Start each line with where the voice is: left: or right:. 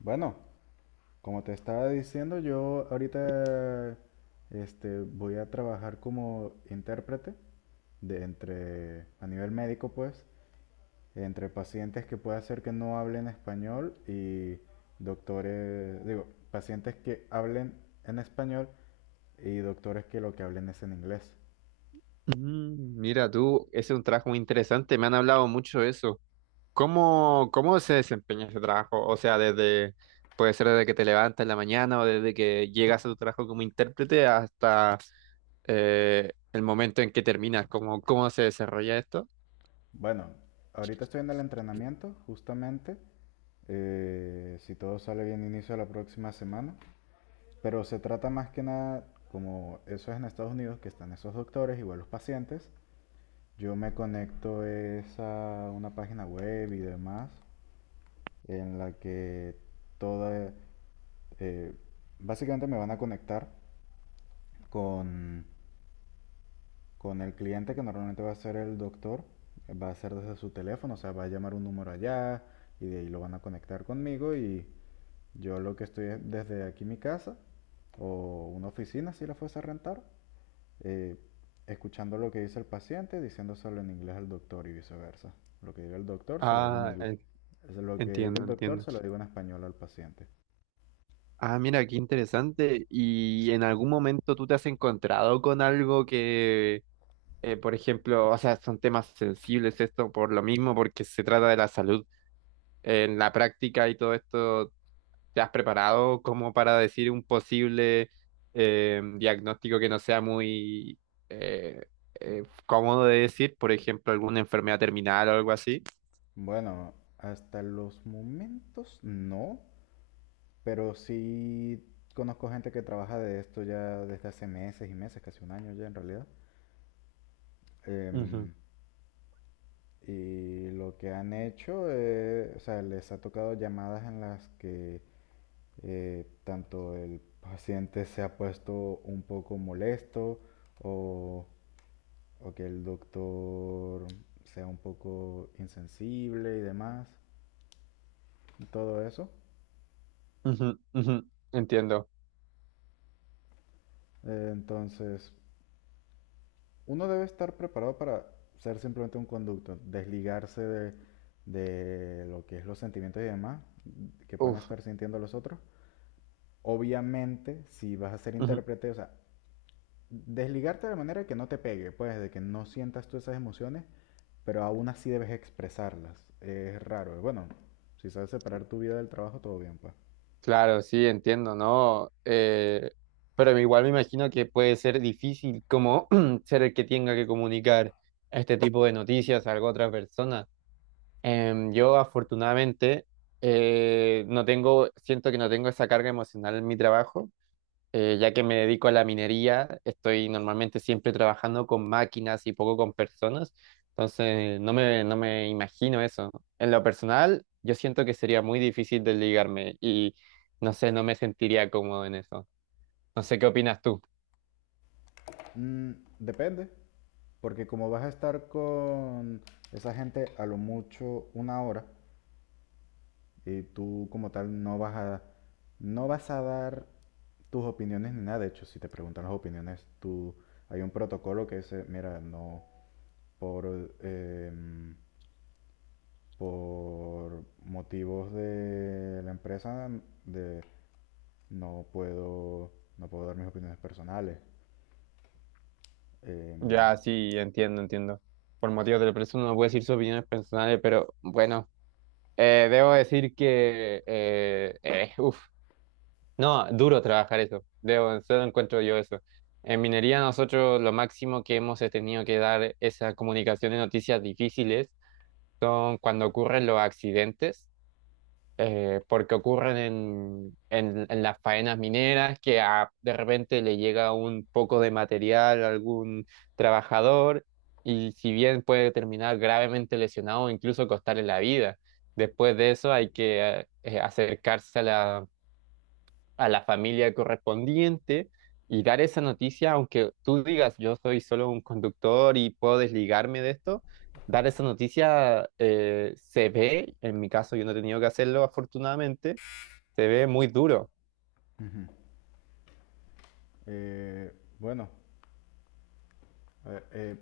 left: Bueno, como te estaba diciendo, yo ahorita voy a trabajar como intérprete a nivel médico pues, entre pacientes que puede ser que no hablen español y doctores, digo, pacientes que hablen en español y doctores que lo que hablen es en inglés.
right: Mm, mira tú, ese es un trabajo muy interesante, me han hablado mucho de eso. ¿Cómo se desempeña ese trabajo? O sea, desde, puede ser desde que te levantas en la mañana o desde que llegas a tu trabajo como intérprete hasta el momento en que terminas, ¿cómo se desarrolla esto?
left: Bueno, ahorita estoy en el entrenamiento, justamente. Si todo sale bien, inicio la próxima semana. Pero se trata más que nada, como eso es en Estados Unidos, que están esos doctores, igual los pacientes. Yo me conecto es a una página web y demás, en la que toda, eh, básicamente me van a conectar con, con el cliente que normalmente va a ser el doctor, va a ser desde su teléfono, o sea, va a llamar un número allá y de ahí lo van a conectar conmigo y yo lo que estoy es desde aquí mi casa o una oficina si la fuese a rentar, eh, escuchando lo que dice el paciente, diciéndoselo en inglés al doctor y viceversa. Lo que diga el doctor se lo digo en
right: Ah,
left: inglés.
right: en-
left: Lo que diga
right: Entiendo,
left: el doctor
right: entiendo.
left: se lo digo en español al paciente.
right: Ah, mira, qué interesante. ¿Y en algún momento tú te has encontrado con algo que, por ejemplo, o sea, son temas sensibles esto por lo mismo, porque se trata de la salud? En la práctica y todo esto, ¿te has preparado como para decir un posible diagnóstico que no sea muy eh, cómodo de decir? Por ejemplo, alguna enfermedad terminal o algo así.
left: Bueno, hasta los momentos no, pero sí conozco gente que trabaja de esto ya desde hace meses y meses, casi un año ya en realidad.
right: Ujú,
left: Em, y lo que han hecho, o sea, les ha tocado llamadas en las que tanto el paciente se ha puesto un poco molesto o, o que el doctor sea un poco insensible y demás, y todo eso.
right: ujú, ujú, entiendo.
left: Entonces, uno debe estar preparado para ser simplemente un conducto, desligarse de lo que es los sentimientos y demás que puedan
right: Uf,
left: estar sintiendo los otros. Obviamente, si vas a ser
right: ujú.
left: intérprete, o sea, desligarte de manera que no te pegue, pues, de que no sientas tú esas emociones, pero aún así debes expresarlas. Es raro. Bueno, si sabes separar tu vida del trabajo, todo bien, pues.
right: Claro, sí, entiendo, ¿no? Pero igual me imagino que puede ser difícil como ser el que tenga que comunicar este tipo de noticias a alguna otra persona. Yo afortunadamente no tengo, siento que no tengo esa carga emocional en mi trabajo, ya que me dedico a la minería, estoy normalmente siempre trabajando con máquinas y poco con personas, entonces no me imagino eso. En lo personal, yo siento que sería muy difícil desligarme y no sé, no me sentiría cómodo en eso. No sé qué opinas tú.
left: Mm, Depende, porque como vas a estar con esa gente a lo mucho una hora, y tú como tal no vas a dar tus opiniones ni nada. De hecho, si te preguntan las opiniones, tú, hay un protocolo que dice, mira, no, por... em, por motivos de la empresa de no puedo no puedo dar mis opiniones personales. Em,
right: Ya, sí, entiendo, entiendo. Por motivos de la persona no puedo decir sus opiniones personales, pero bueno. Debo decir que, uf, no, duro trabajar eso. Debo, solo encuentro yo eso. En minería nosotros lo máximo que hemos tenido que dar esa comunicación de noticias difíciles son cuando ocurren los accidentes porque ocurren en las faenas mineras, que de repente le llega un poco de material a algún trabajador y si bien puede terminar gravemente lesionado o incluso costarle la vida, después de eso hay que acercarse a la familia correspondiente y dar esa noticia, aunque tú digas yo soy solo un conductor y puedo desligarme de esto, dar esa noticia se ve, en mi caso yo no he tenido que hacerlo afortunadamente, se ve muy duro.
left: Ujú. Eh, bueno, eh, eh,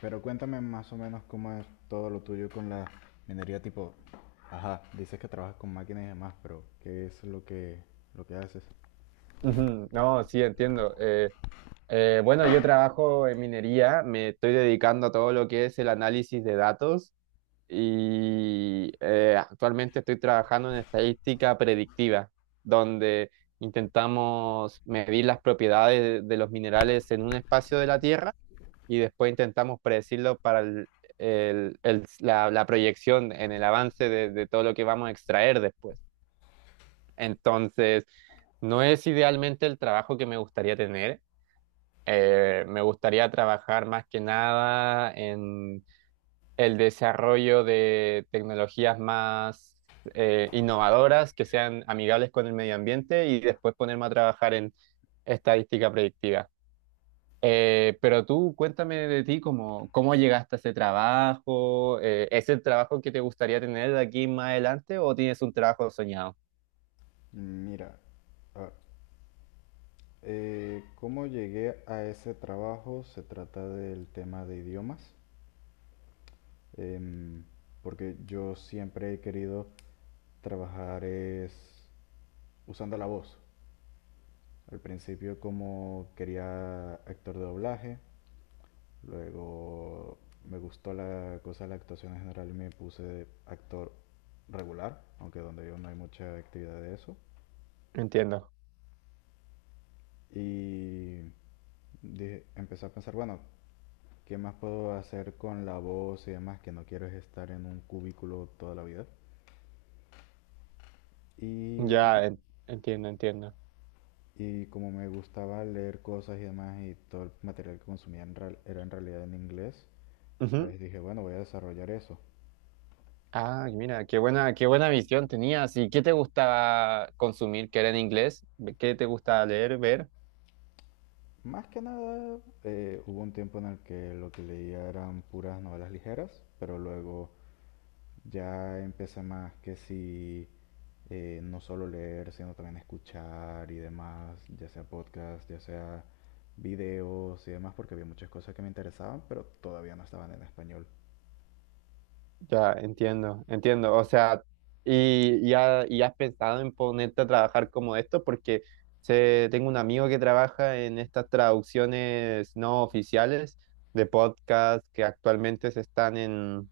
left: pero cuéntame más o menos cómo es todo lo tuyo con la minería tipo, ajá, dices que trabajas con máquinas y demás, pero ¿qué es lo que haces?
right: Ujú, no, sí, entiendo. Bueno, yo trabajo en minería, me estoy dedicando a todo lo que es el análisis de datos y actualmente estoy trabajando en estadística predictiva, donde intentamos medir las propiedades de los minerales en un espacio de la Tierra y después intentamos predecirlo para la proyección en el avance de todo lo que vamos a extraer después. Entonces, no es idealmente el trabajo que me gustaría tener. Me gustaría trabajar más que nada el desarrollo de tecnologías más innovadoras que sean amigables con el medio ambiente y después ponerme a trabajar en estadística predictiva. Pero tú cuéntame de ti, cómo llegaste a ese trabajo, ¿es el trabajo que te gustaría tener de aquí más adelante o tienes un trabajo soñado?
left: Mira, ah, ¿cómo llegué a ese trabajo? Se trata del tema de idiomas. em, Porque yo siempre he querido trabajar es usando la voz. Al principio como quería actor de doblaje, luego me gustó la cosa de la actuación en general y me puse de actor regular, aunque donde yo no hay mucha actividad de eso.
right: Entiendo,
left: Y empecé a pensar, bueno, ¿qué más puedo hacer con la voz y demás? Que no quiero es estar en un cubículo toda la vida. Y
right: entiendo, entiendo.
left: Y como me gustaba leer cosas y demás, y todo el material que consumía era en realidad en inglés,
right: Ujú.
left: pues dije, bueno, voy a desarrollar eso.
right: Ah, y mira, qué buena visión tenías. ¿Y qué te gustaba consumir que era en inglés? ¿Qué te gustaba leer, ver?
left: Más que nada, hubo un tiempo en el que lo que leía eran puras novelas ligeras, pero luego ya empecé más que si no solo leer, sino también escuchar y demás, ya sea podcast, ya sea videos y demás, porque había muchas cosas que me interesaban, pero todavía no estaban en español.
right: Ya, entiendo, entiendo. O sea, y has pensado en ponerte a trabajar como esto, porque sé, tengo un amigo que trabaja en estas traducciones no oficiales de podcast que actualmente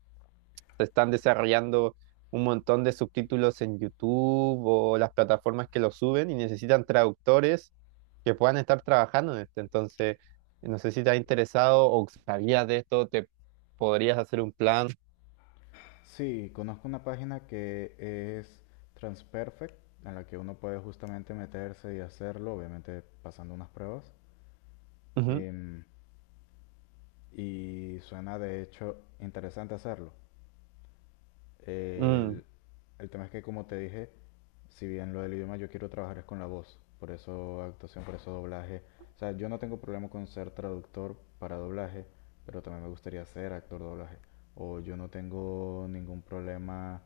right: se están desarrollando un montón de subtítulos en YouTube o las plataformas que los suben y necesitan traductores que puedan estar trabajando en esto. Entonces, no sé si te ha interesado o sabías de esto, te podrías hacer un plan.
left: Sí, conozco una página que es Transperfect, en la que uno puede justamente meterse y hacerlo, obviamente pasando unas pruebas. em, y suena de hecho interesante hacerlo.
right: Mm,
left: El, el tema es que, como te dije, si bien lo del idioma yo quiero trabajar es con la voz, por eso actuación, por eso doblaje. O sea, yo no tengo problema con ser traductor para doblaje, pero también me gustaría ser actor de doblaje. O yo no tengo ningún problema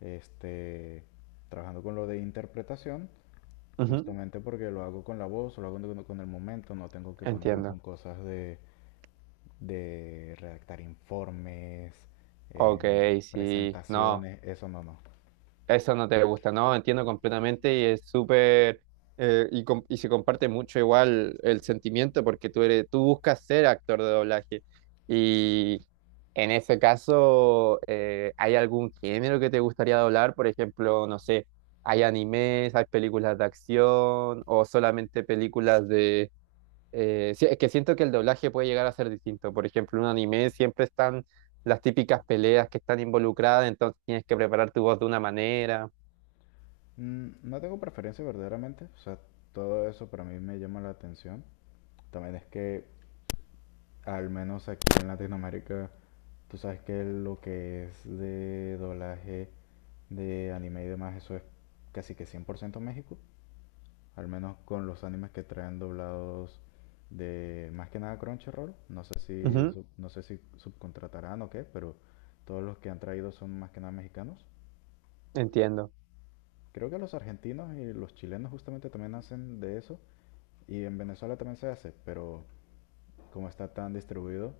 left: este, trabajando con lo de interpretación,
right: ujú,
left: justamente porque lo hago con la voz, lo hago con el momento, no tengo que ponerme con
right: entiendo.
left: cosas de redactar informes,
right: Ok,
left: em,
right: sí, no,
left: presentaciones, eso no, no.
right: eso no te gusta, no, entiendo completamente y es súper, y se comparte mucho igual el sentimiento porque tú eres, tú buscas ser actor de doblaje y en ese caso, ¿hay algún género que te gustaría doblar? Por ejemplo, no sé, ¿hay animes, hay películas de acción o solamente películas? Sí, es que siento que el doblaje puede llegar a ser distinto. Por ejemplo, en un anime siempre están las típicas peleas que están involucradas, entonces tienes que preparar tu voz de una manera.
left: No tengo preferencia verdaderamente, o sea, todo eso para mí me llama la atención. También es que, al menos aquí en Latinoamérica, tú sabes que lo que es de doblaje de anime y demás, eso es casi que 100% México. Al menos con los animes que traen doblados de más que nada Crunchyroll.
right: Ujú,
left: No sé si subcontratarán o qué, pero todos los que han traído son más que nada mexicanos.
right: entiendo.
left: Creo que los argentinos y los chilenos justamente también hacen de eso y en Venezuela también se hace, pero como está tan distribuido,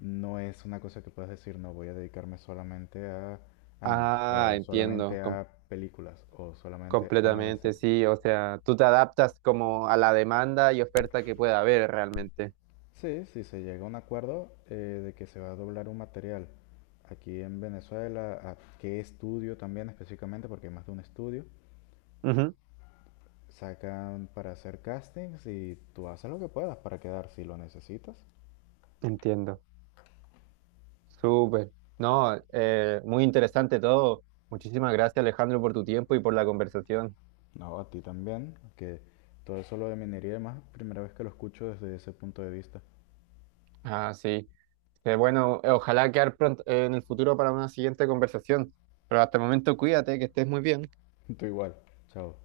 left: no es una cosa que puedas decir, no voy a dedicarme solamente a animes
right: Ah,
left: o
right: entiendo,
left: solamente a películas o solamente a
right: completamente,
left: series.
right: sí. O sea, tú te adaptas como a la demanda y oferta que pueda haber realmente.
left: Sí, si se llega a un acuerdo de que se va a doblar un material aquí en Venezuela, a qué estudio también específicamente, porque hay más de un estudio,
right: Ujú,
left: sacan para hacer castings y tú haces lo que puedas para quedar si lo necesitas.
right: entiendo. Súper. No, muy interesante todo. Muchísimas gracias, Alejandro, por tu tiempo y por la conversación.
left: No, a ti también, que todo eso lo de minería y demás, primera vez que lo escucho desde ese punto de vista.
right: Ah, sí. Que bueno, ojalá quedar pronto, en el futuro para una siguiente conversación. Pero hasta el momento, cuídate, que estés muy bien.
left: Tú igual, chao.